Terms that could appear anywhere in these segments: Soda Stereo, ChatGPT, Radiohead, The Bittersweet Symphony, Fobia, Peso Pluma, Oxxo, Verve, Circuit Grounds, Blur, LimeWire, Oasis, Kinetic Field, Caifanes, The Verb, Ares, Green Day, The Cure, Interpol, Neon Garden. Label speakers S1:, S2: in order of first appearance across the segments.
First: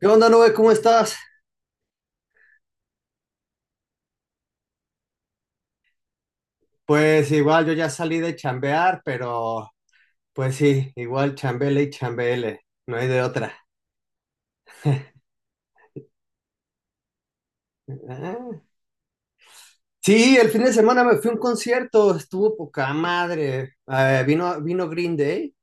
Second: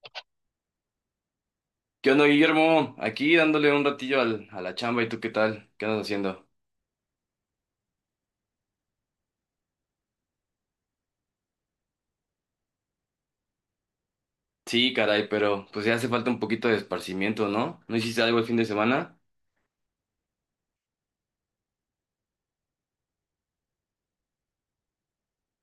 S1: ¿Qué onda, Nube? ¿Cómo estás?
S2: ¿Qué onda, Guillermo? Aquí dándole un ratillo a la chamba, ¿y tú qué tal? ¿Qué andas haciendo?
S1: Pues igual yo ya salí de chambear, pero pues sí, igual chambele y chambele, no hay de otra.
S2: Sí, caray, pero pues ya hace falta un poquito de esparcimiento, ¿no? ¿No hiciste algo el fin de
S1: Ah.
S2: semana?
S1: Sí, el fin de semana me fui a un concierto, estuvo poca madre. Vino Green Day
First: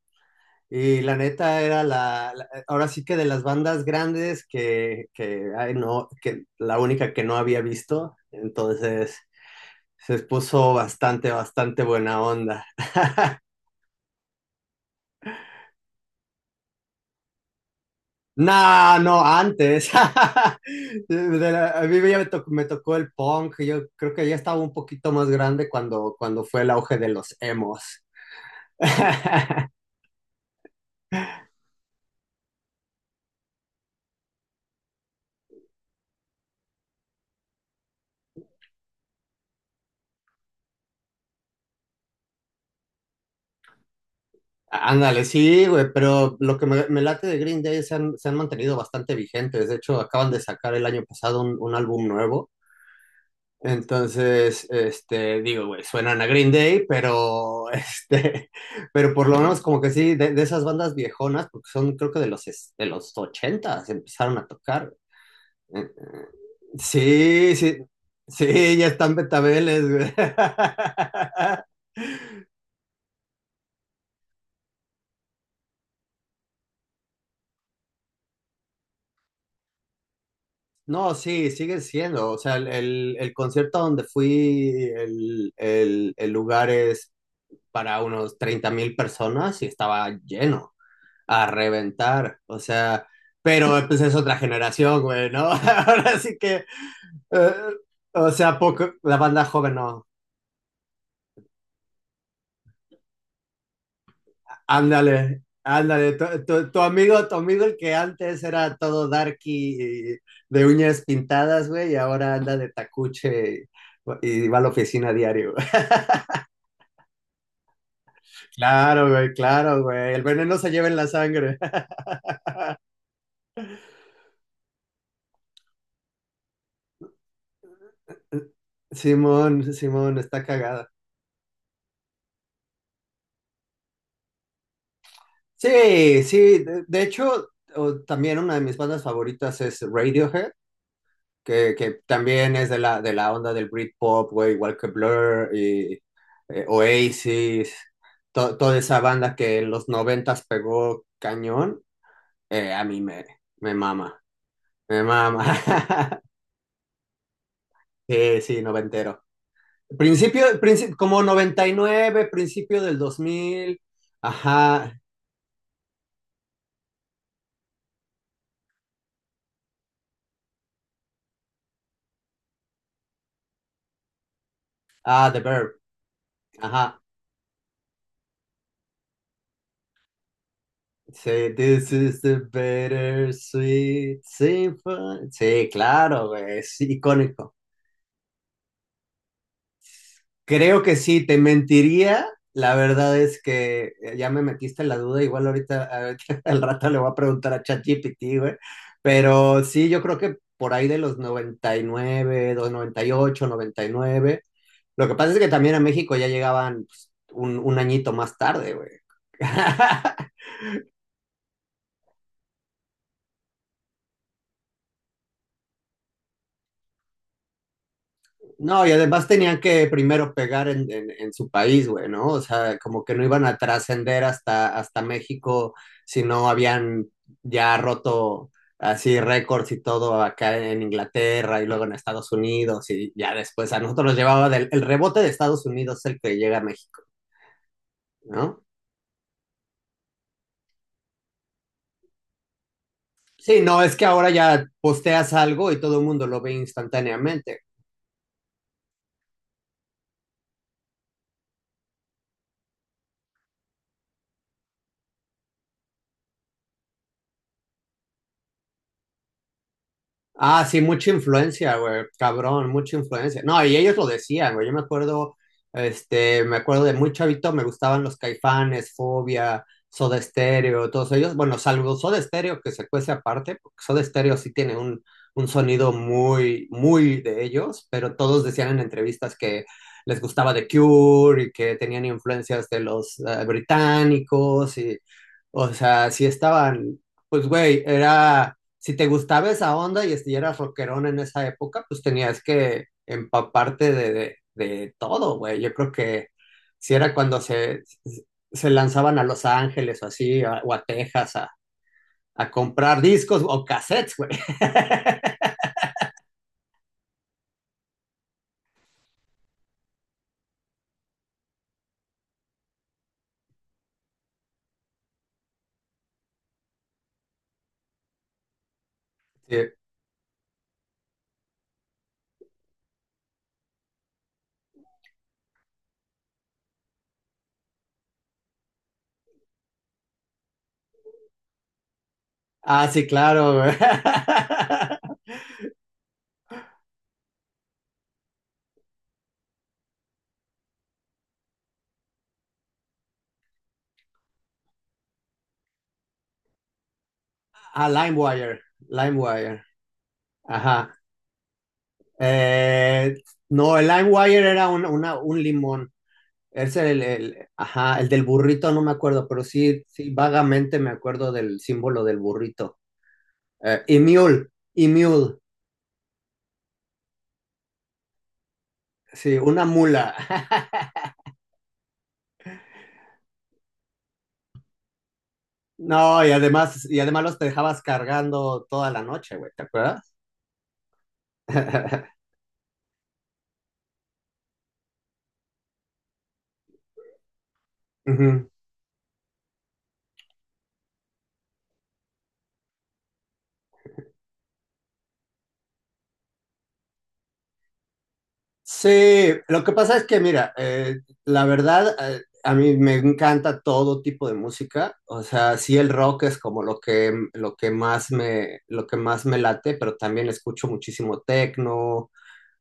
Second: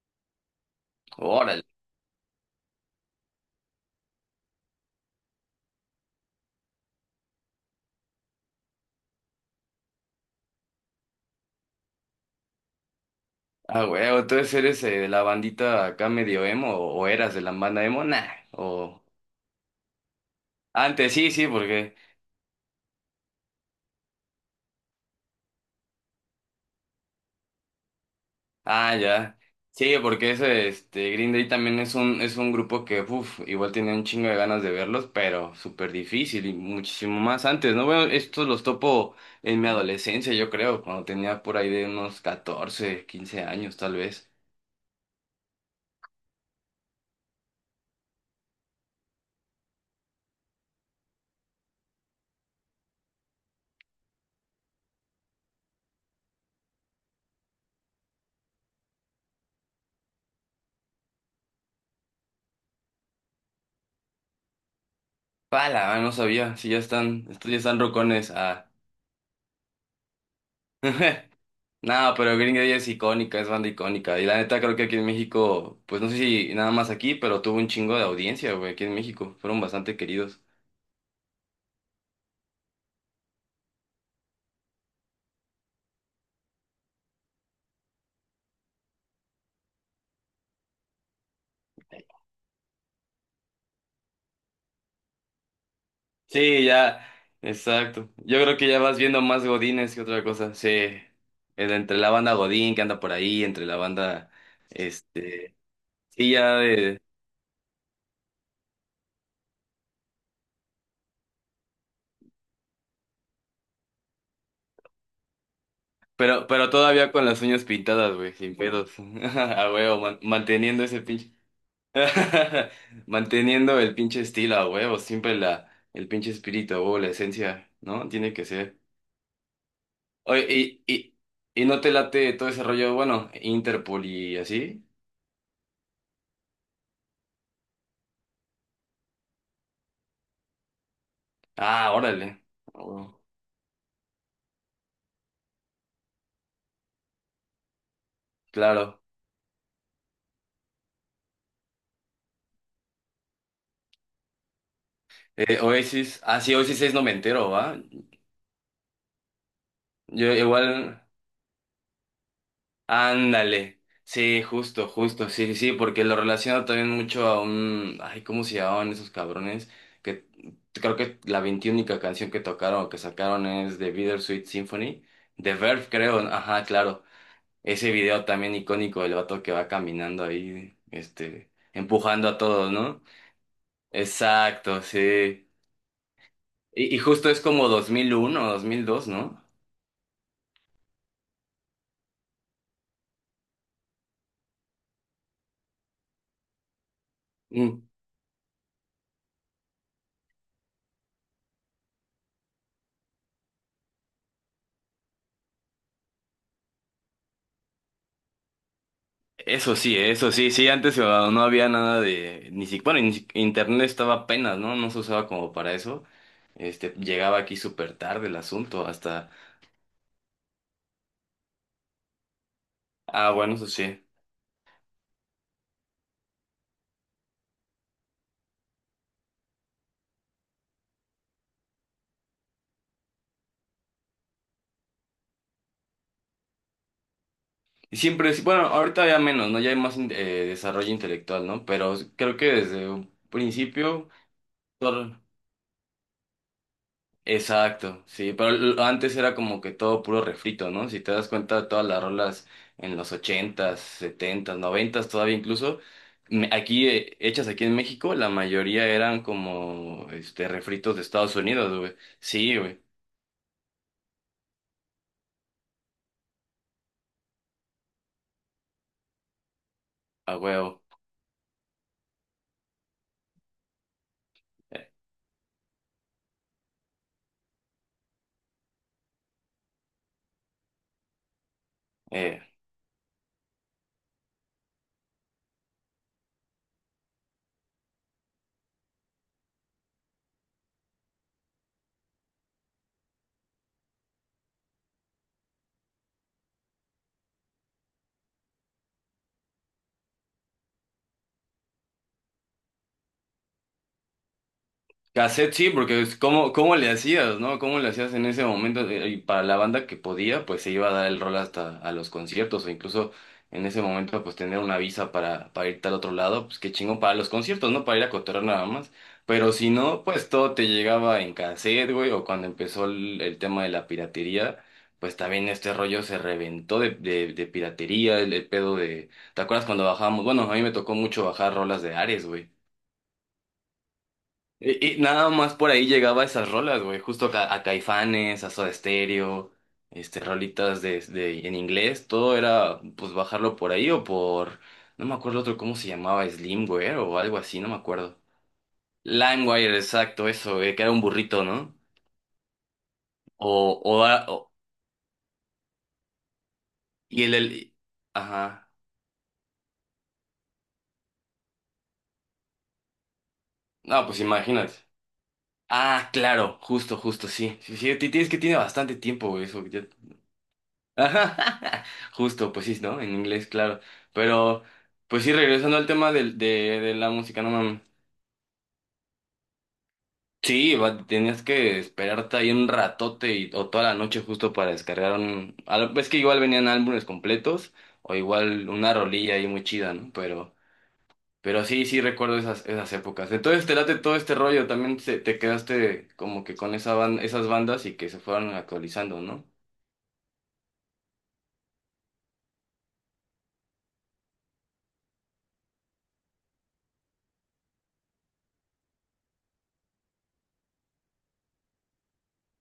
S1: y la neta
S2: Órale.
S1: era ahora sí que de las bandas grandes que, ay, no, que la única que no había visto, entonces se puso bastante, bastante buena onda.
S2: Ah, huevo, entonces eres de la bandita acá medio emo, o eras de la banda emo, nah.
S1: No,
S2: O
S1: no, antes.
S2: antes sí, sí,
S1: A
S2: porque
S1: mí ya me tocó el punk. Yo creo que ya estaba un poquito más grande cuando fue el auge de los emos.
S2: ah, ya. Sí, porque Green Day también es un grupo que, uff, igual tenía un chingo de ganas de verlos, pero súper difícil y muchísimo más antes, ¿no? Bueno, estos los topo en mi adolescencia, yo creo, cuando tenía por ahí de unos 14, 15 años, tal vez.
S1: Ándale, sí, güey, pero lo que me late de Green Day se han mantenido bastante vigentes. De hecho, acaban de sacar el año pasado un álbum nuevo. Entonces, este, digo, güey, suenan a Green Day, pero, este, pero por lo menos como que sí, de esas bandas viejonas, porque son creo que de los ochentas empezaron a tocar. Eh,
S2: Pala, no
S1: eh,
S2: sabía, si ya están, estos
S1: Sí,
S2: ya
S1: sí,
S2: están rocones, ah.
S1: sí, ya están betabeles, güey.
S2: No, pero Green Day es icónica, es banda icónica. Y la neta creo que aquí en México, pues no sé si nada más aquí, pero tuvo un chingo de audiencia, güey, aquí en México. Fueron bastante queridos.
S1: No, sí, sigue siendo. O sea, el concierto donde fui, el lugar es para unos 30.000 personas y estaba lleno, a reventar. O sea, pero pues es otra generación, güey, ¿no? Ahora sí que,
S2: Sí, ya,
S1: eh,
S2: exacto.
S1: o
S2: Yo creo
S1: sea,
S2: que ya
S1: poco,
S2: vas
S1: la
S2: viendo
S1: banda
S2: más
S1: joven
S2: Godines que
S1: no.
S2: otra cosa. Sí, el- entre la banda Godín que anda por ahí, entre la banda,
S1: Ándale,
S2: este,
S1: ándale,
S2: sí, ya de,
S1: tu amigo el que antes era todo darky y de uñas pintadas, güey, y ahora anda de tacuche y va a la oficina diario, güey.
S2: pero todavía con las uñas pintadas, güey, sin pedos.
S1: Claro, güey,
S2: A
S1: claro,
S2: huevo,
S1: güey.
S2: man-
S1: El veneno se
S2: manteniendo
S1: lleva en
S2: ese
S1: la
S2: pinche,
S1: sangre.
S2: manteniendo el pinche estilo, a huevo, siempre la, el pinche espíritu, a huevo, la esencia, ¿no? Tiene que ser.
S1: Simón, Simón, está
S2: Oye,
S1: cagada.
S2: y no te late todo ese rollo, bueno, Interpol y así.
S1: Sí, sí, de hecho, también una de mis bandas favoritas es Radiohead, que,
S2: Ah,
S1: que
S2: órale.
S1: también es de
S2: A
S1: la, de
S2: huevo.
S1: la onda del Britpop, güey, igual que Blur y Oasis, toda esa
S2: Claro.
S1: banda que en los noventas pegó cañón. A me mama, me mama.
S2: Oasis, ah, sí, Oasis es no me entero, ¿va?
S1: Sí, sí, noventero.
S2: Yo
S1: Principio,
S2: igual,
S1: como 99, principio del 2000.
S2: ándale. Sí, justo,
S1: Ajá.
S2: justo, sí, sí, sí, porque lo relaciono también mucho a un, ay, ¿cómo se llamaban esos cabrones? Que creo que la veintiúnica canción que tocaron o que sacaron es The Bittersweet Symphony,
S1: Ah, The
S2: de
S1: Verb,
S2: Verve, creo, ajá,
S1: ajá.
S2: claro. Ese video también icónico del vato que va caminando ahí,
S1: Sí,
S2: este,
S1: this is
S2: empujando a
S1: the
S2: todos, ¿no?
S1: better sweet
S2: Exacto,
S1: symphony.
S2: sí.
S1: Sí, claro, güey, es
S2: Y justo es
S1: icónico.
S2: como 2001 o 2002, ¿no?
S1: Creo que sí, te mentiría. La verdad es que ya me metiste la duda, igual ahorita, ahorita al rato le voy a preguntar a ChatGPT, güey. Pero sí, yo creo que por ahí de los noventa y nueve, dos, 98, 99. Lo que pasa es que también a México ya llegaban pues, un añito más tarde, güey.
S2: Eso sí, sí, antes no había nada de, ni siquiera, bueno, ni si- internet estaba apenas, ¿no? No se usaba como para eso. Este, llegaba aquí súper tarde el
S1: No,
S2: asunto,
S1: y además
S2: hasta,
S1: tenían que primero pegar en su país, güey, ¿no? O sea, como que no
S2: ah,
S1: iban
S2: bueno,
S1: a
S2: eso sí.
S1: trascender hasta México si no habían ya roto así récords y todo acá en Inglaterra y luego en Estados Unidos y ya después a nosotros nos llevaba del, el rebote de Estados Unidos el que llega a México,
S2: Y siempre, es-
S1: ¿no?
S2: bueno, ahorita ya menos, ¿no? Ya hay más in- desarrollo intelectual, ¿no? Pero creo que desde un
S1: Sí, no, es que
S2: principio,
S1: ahora ya posteas algo y todo el mundo lo ve instantáneamente.
S2: exacto, sí, pero l- antes era como que todo puro refrito, ¿no? Si te das cuenta, todas las rolas en los ochentas, setentas, noventas, todavía incluso, me- aquí, hechas aquí en México, la mayoría eran como, este,
S1: Ah, sí,
S2: refritos de
S1: mucha
S2: Estados Unidos,
S1: influencia,
S2: güey.
S1: güey,
S2: Sí,
S1: cabrón,
S2: güey,
S1: mucha influencia. No, y ellos lo decían, güey, yo me acuerdo, este, me acuerdo de muy chavito, me gustaban los Caifanes, Fobia, Soda
S2: a huevo.
S1: Stereo, todos ellos, bueno, salvo Soda Stereo que se cuece aparte, porque Soda Stereo sí tiene
S2: Eh,
S1: un sonido muy, muy de ellos, pero todos decían en entrevistas que les gustaba The Cure y que tenían
S2: eh,
S1: influencias de los británicos y, o sea, sí estaban, pues, güey, era si te gustaba esa onda y si eras rockerón en esa época, pues tenías que empaparte de todo, güey. Yo creo que si era cuando se lanzaban a Los Ángeles o así, o a Texas, a comprar discos o cassettes, güey.
S2: Cassette sí, porque es cómo, cómo le hacías, ¿no? ¿Cómo le hacías en ese momento? Y para la banda que podía, pues se iba a dar el rol hasta a los conciertos, o incluso en ese momento, pues tener una visa para irte al otro lado, pues qué chingón para los conciertos, ¿no? Para ir a cotorrear nada más. Pero si
S1: Sí.
S2: no, pues todo te llegaba en cassette, güey, o cuando empezó el tema de la piratería, pues también este rollo se reventó de piratería, el pedo de... ¿Te acuerdas cuando bajábamos? Bueno, a mí me tocó mucho bajar rolas de Ares, güey.
S1: Ah, sí, claro, güey.
S2: Y nada más por ahí llegaba esas rolas, güey. Justo Caifanes, a Soda Stereo, este, rolitas de- en inglés. Todo era, pues, bajarlo por ahí o por... No me acuerdo otro cómo se llamaba, Slimware o algo así, no me
S1: A
S2: acuerdo.
S1: LimeWire, LimeWire,
S2: LimeWire, exacto, eso, que era
S1: ajá.
S2: un burrito, ¿no?
S1: Eh, no, el
S2: O, a- o-
S1: LimeWire era un limón. Es
S2: y el...
S1: ajá, el del
S2: Ajá.
S1: burrito, no me acuerdo, pero sí, sí, vagamente me acuerdo del símbolo del burrito. Y
S2: No, pues
S1: mule,
S2: imagínate.
S1: y mule,
S2: Ah, claro, justo, justo, sí. Sí, sí, ti- tienes que tiene bastante tiempo,
S1: sí,
S2: güey, eso.
S1: una mula.
S2: Ajá, justo, pues sí, ¿no? En inglés, claro. Pero, pues sí, regresando al tema
S1: No,
S2: del-
S1: y
S2: la
S1: además los
S2: música, no
S1: dejabas
S2: mames.
S1: cargando toda la noche, güey, ¿te acuerdas?
S2: Sí, va- tenías que esperarte ahí un ratote y- o toda la noche justo para descargar un... al- Es que igual venían álbumes completos o
S1: Ujú.
S2: igual una rolilla ahí muy chida, ¿no? Pero sí, sí recuerdo esas épocas. Entonces te late todo este rollo, también se- te quedaste como que con esa ban- esas bandas y que se fueron actualizando,
S1: Sí,
S2: ¿no?
S1: lo que pasa es que, mira, la verdad, a mí me encanta todo tipo de música. O sea, sí el rock es como lo que más me late, pero también escucho muchísimo techno.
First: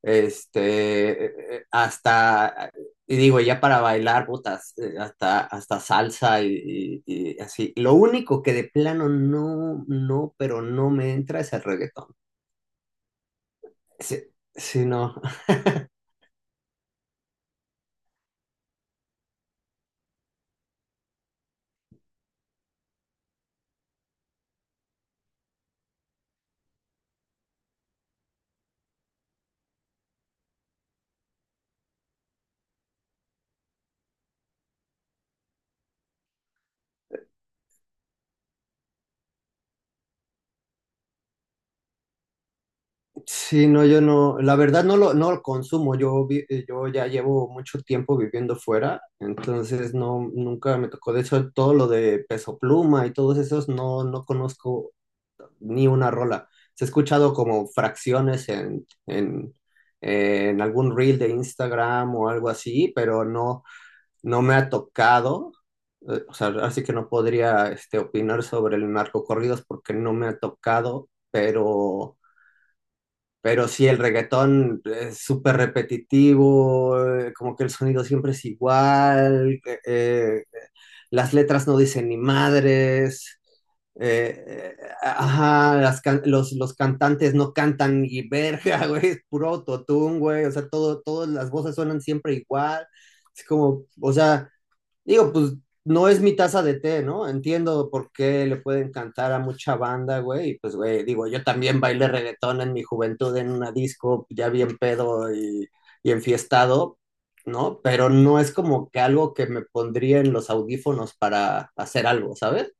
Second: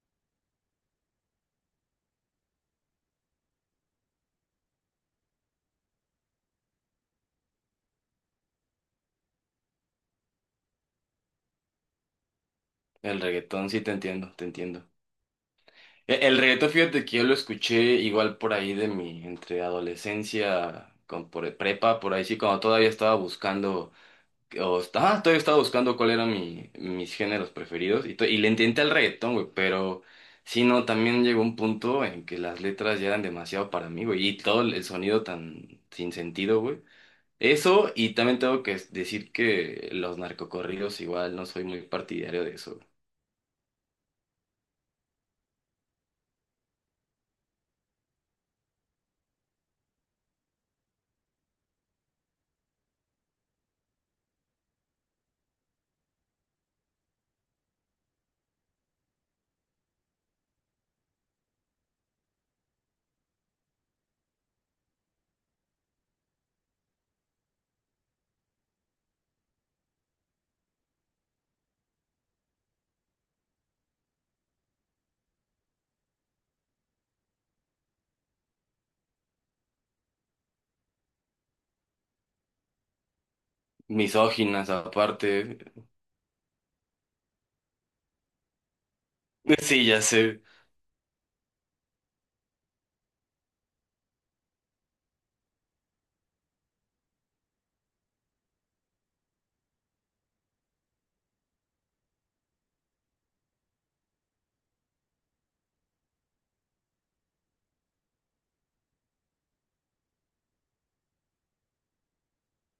S1: Este, hasta, y digo, ya para bailar, botas, hasta, hasta salsa y así. Lo único que de plano no, no, pero no me entra es el reggaetón.
S2: El reggaetón, sí te
S1: Sí,
S2: entiendo, te
S1: sí,
S2: entiendo.
S1: no,
S2: E- El reggaetón, fíjate que yo lo escuché igual por ahí de mi, entre adolescencia, con, por e-, prepa, por ahí sí, cuando todavía estaba buscando, o, está- ah, todavía estaba buscando cuál eran mi, mis géneros preferidos, y, to- y le intenté al reggaetón, güey, pero sí, no, también llegó un punto en que las letras ya eran demasiado para mí, güey, y todo el sonido tan sin sentido, güey. Eso, y también tengo que decir que los narcocorridos igual no soy muy partidario de eso. Güey.
S1: sí, no, yo no, la verdad no lo, consumo. Yo, yo ya llevo mucho tiempo viviendo fuera, entonces no, nunca me tocó. De hecho, todo lo de Peso Pluma y todos esos no, no conozco ni una rola. Se ha escuchado como fracciones en algún reel de Instagram o algo así, pero no, no me ha tocado. O sea, así que no podría este, opinar sobre el narcocorridos porque no me ha tocado, pero sí, el reggaetón es súper repetitivo, como que el sonido siempre es igual. Las letras no dicen ni madres,
S2: Misóginas aparte.
S1: ajá, los cantantes no cantan ni verga, güey, es puro
S2: Sí, ya
S1: autotune,
S2: sé.
S1: güey, o sea, todas las voces suenan siempre igual, es como, o sea. Digo, pues no es mi taza de té, ¿no? Entiendo por qué le puede encantar a mucha banda, güey. Y pues, güey, digo, yo también bailé reggaetón en mi juventud en una disco, ya bien pedo y enfiestado, ¿no? Pero no es como que algo que me pondría en los audífonos para hacer algo, ¿sabes?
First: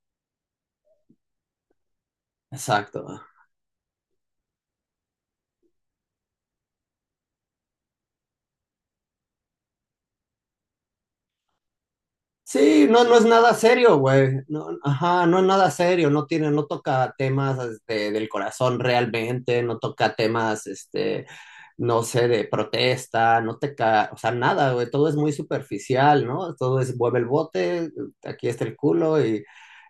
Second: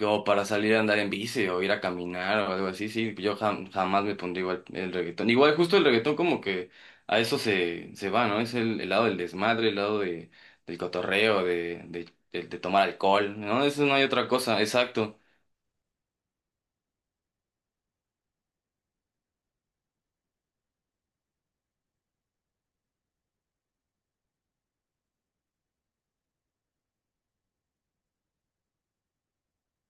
S2: O para salir a andar en bici o ir a caminar o algo así,
S1: Exacto.
S2: sí, yo jam- jamás me pondría igual el reggaetón. Igual justo el reggaetón como que a eso se va, ¿no? Es el lado del desmadre, el lado de, del cotorreo, de tomar
S1: Sí, no, no es
S2: alcohol,
S1: nada
S2: ¿no? Eso no
S1: serio,
S2: hay otra
S1: güey.
S2: cosa,
S1: No,
S2: exacto.
S1: ajá, no es nada serio, no tiene, no toca temas este, del corazón realmente, no toca temas, este, no sé, de protesta, no toca, o sea, nada, güey, todo es muy superficial, ¿no? Todo es mueve el bote, aquí está el culo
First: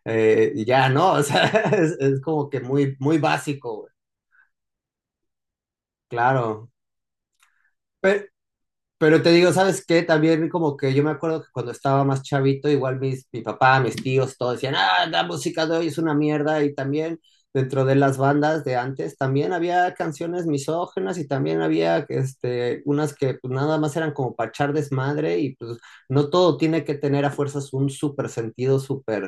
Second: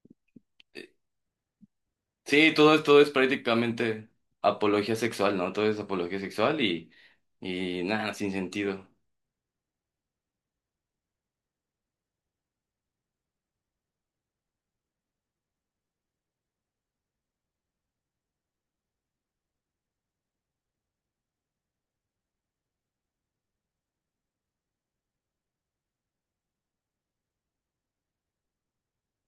S1: y
S2: Eh,
S1: ya, ¿no? O sea, es como
S2: sí,
S1: que
S2: todo
S1: muy,
S2: esto es
S1: muy básico, güey,
S2: prácticamente apología sexual, ¿no? Todo es apología sexual
S1: claro.
S2: y
S1: Pe-
S2: nada,
S1: Pero,
S2: sin sentido.
S1: Pero te digo, ¿sabes qué? También como que yo me acuerdo que cuando estaba más chavito, igual mis, mi papá, mis tíos, todos decían, ah, la música de hoy es una mierda. Y también dentro de las bandas de antes, también había canciones misóginas y también había este, unas que pues, nada más eran como para echar desmadre y pues no todo tiene que tener a fuerzas un súper sentido, súper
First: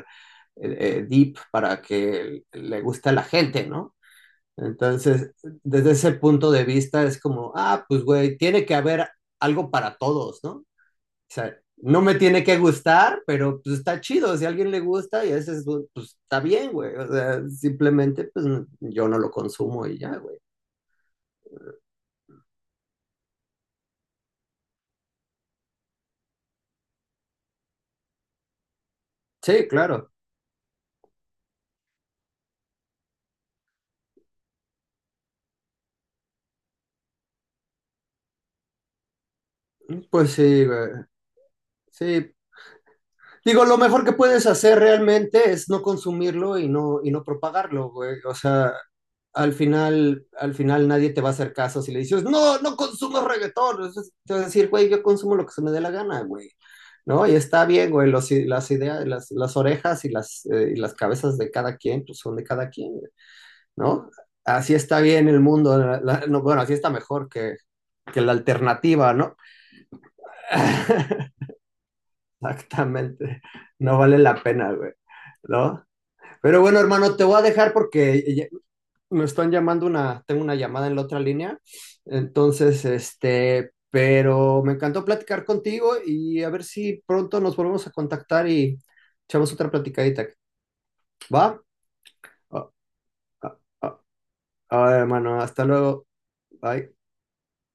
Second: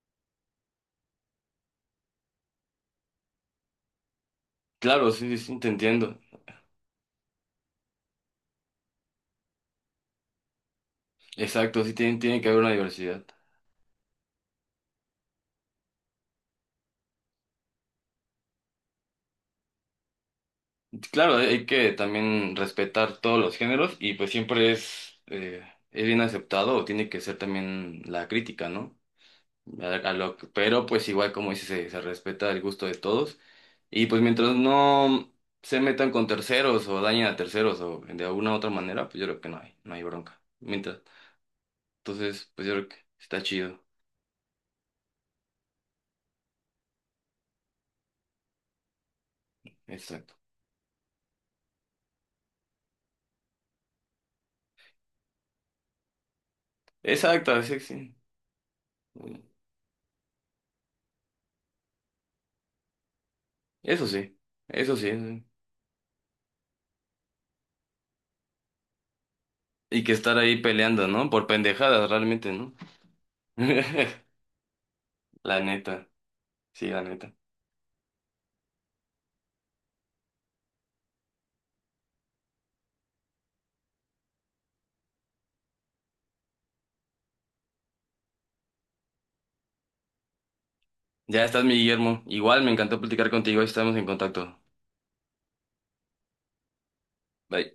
S1: deep para que le guste a la gente, ¿no?
S2: Claro,
S1: Entonces,
S2: sí, sí, sí, te
S1: desde ese
S2: entiendo.
S1: punto de vista es como, ah, pues güey, tiene que haber algo para todos, ¿no? O sea,
S2: Exacto, sí
S1: no me
S2: tiene, tiene
S1: tiene
S2: que
S1: que
S2: haber una
S1: gustar,
S2: diversidad.
S1: pero pues está chido, si a alguien le gusta y a veces, pues está bien, güey. O sea, simplemente pues yo no lo consumo y ya, güey.
S2: Claro, hay que también respetar todos los géneros y pues siempre es bien aceptado o tiene que ser también la crítica, ¿no?
S1: Sí, claro.
S2: A lo que- pero pues igual como dices, se respeta el gusto de todos y pues mientras no se metan con terceros o dañen a terceros o de alguna u otra manera, pues yo creo que no hay, no hay
S1: Pues
S2: bronca.
S1: sí, güey.
S2: Mientras,
S1: Sí.
S2: entonces, pues yo creo que está
S1: Digo, lo
S2: chido.
S1: mejor que puedes hacer realmente es no consumirlo y no propagarlo, güey. O sea,
S2: Exacto.
S1: al final nadie te va a hacer caso si le dices, no, no consumo reggaetón. Entonces, te vas a decir, güey, yo consumo lo que se me dé la gana, güey. ¿No? Y
S2: Exacto,
S1: está
S2: sí,
S1: bien, güey,
S2: sí.
S1: los, las ideas, las orejas y las cabezas de cada quien, pues son de cada quien,
S2: Eso
S1: ¿no?
S2: sí,
S1: Así
S2: eso
S1: está
S2: sí.
S1: bien el mundo, no, bueno, así está mejor que la alternativa, ¿no?
S2: Y que estar ahí peleando, ¿no? Por pendejadas realmente, no
S1: Exactamente, no vale la pena, güey,
S2: la
S1: ¿no?
S2: neta,
S1: Pero bueno,
S2: sí, la
S1: hermano, te
S2: neta.
S1: voy a dejar porque me están llamando una, tengo una llamada en la otra línea, entonces, este, pero me encantó platicar contigo y a ver si pronto nos volvemos a contactar y echamos otra platicadita.
S2: Ya
S1: ¿Va?
S2: estás, mi Guillermo. Igual
S1: Ah,
S2: me encantó platicar
S1: ah,
S2: contigo, ahí estamos
S1: ah,
S2: en contacto.
S1: ah, hermano, hasta luego. Bye.
S2: Bye.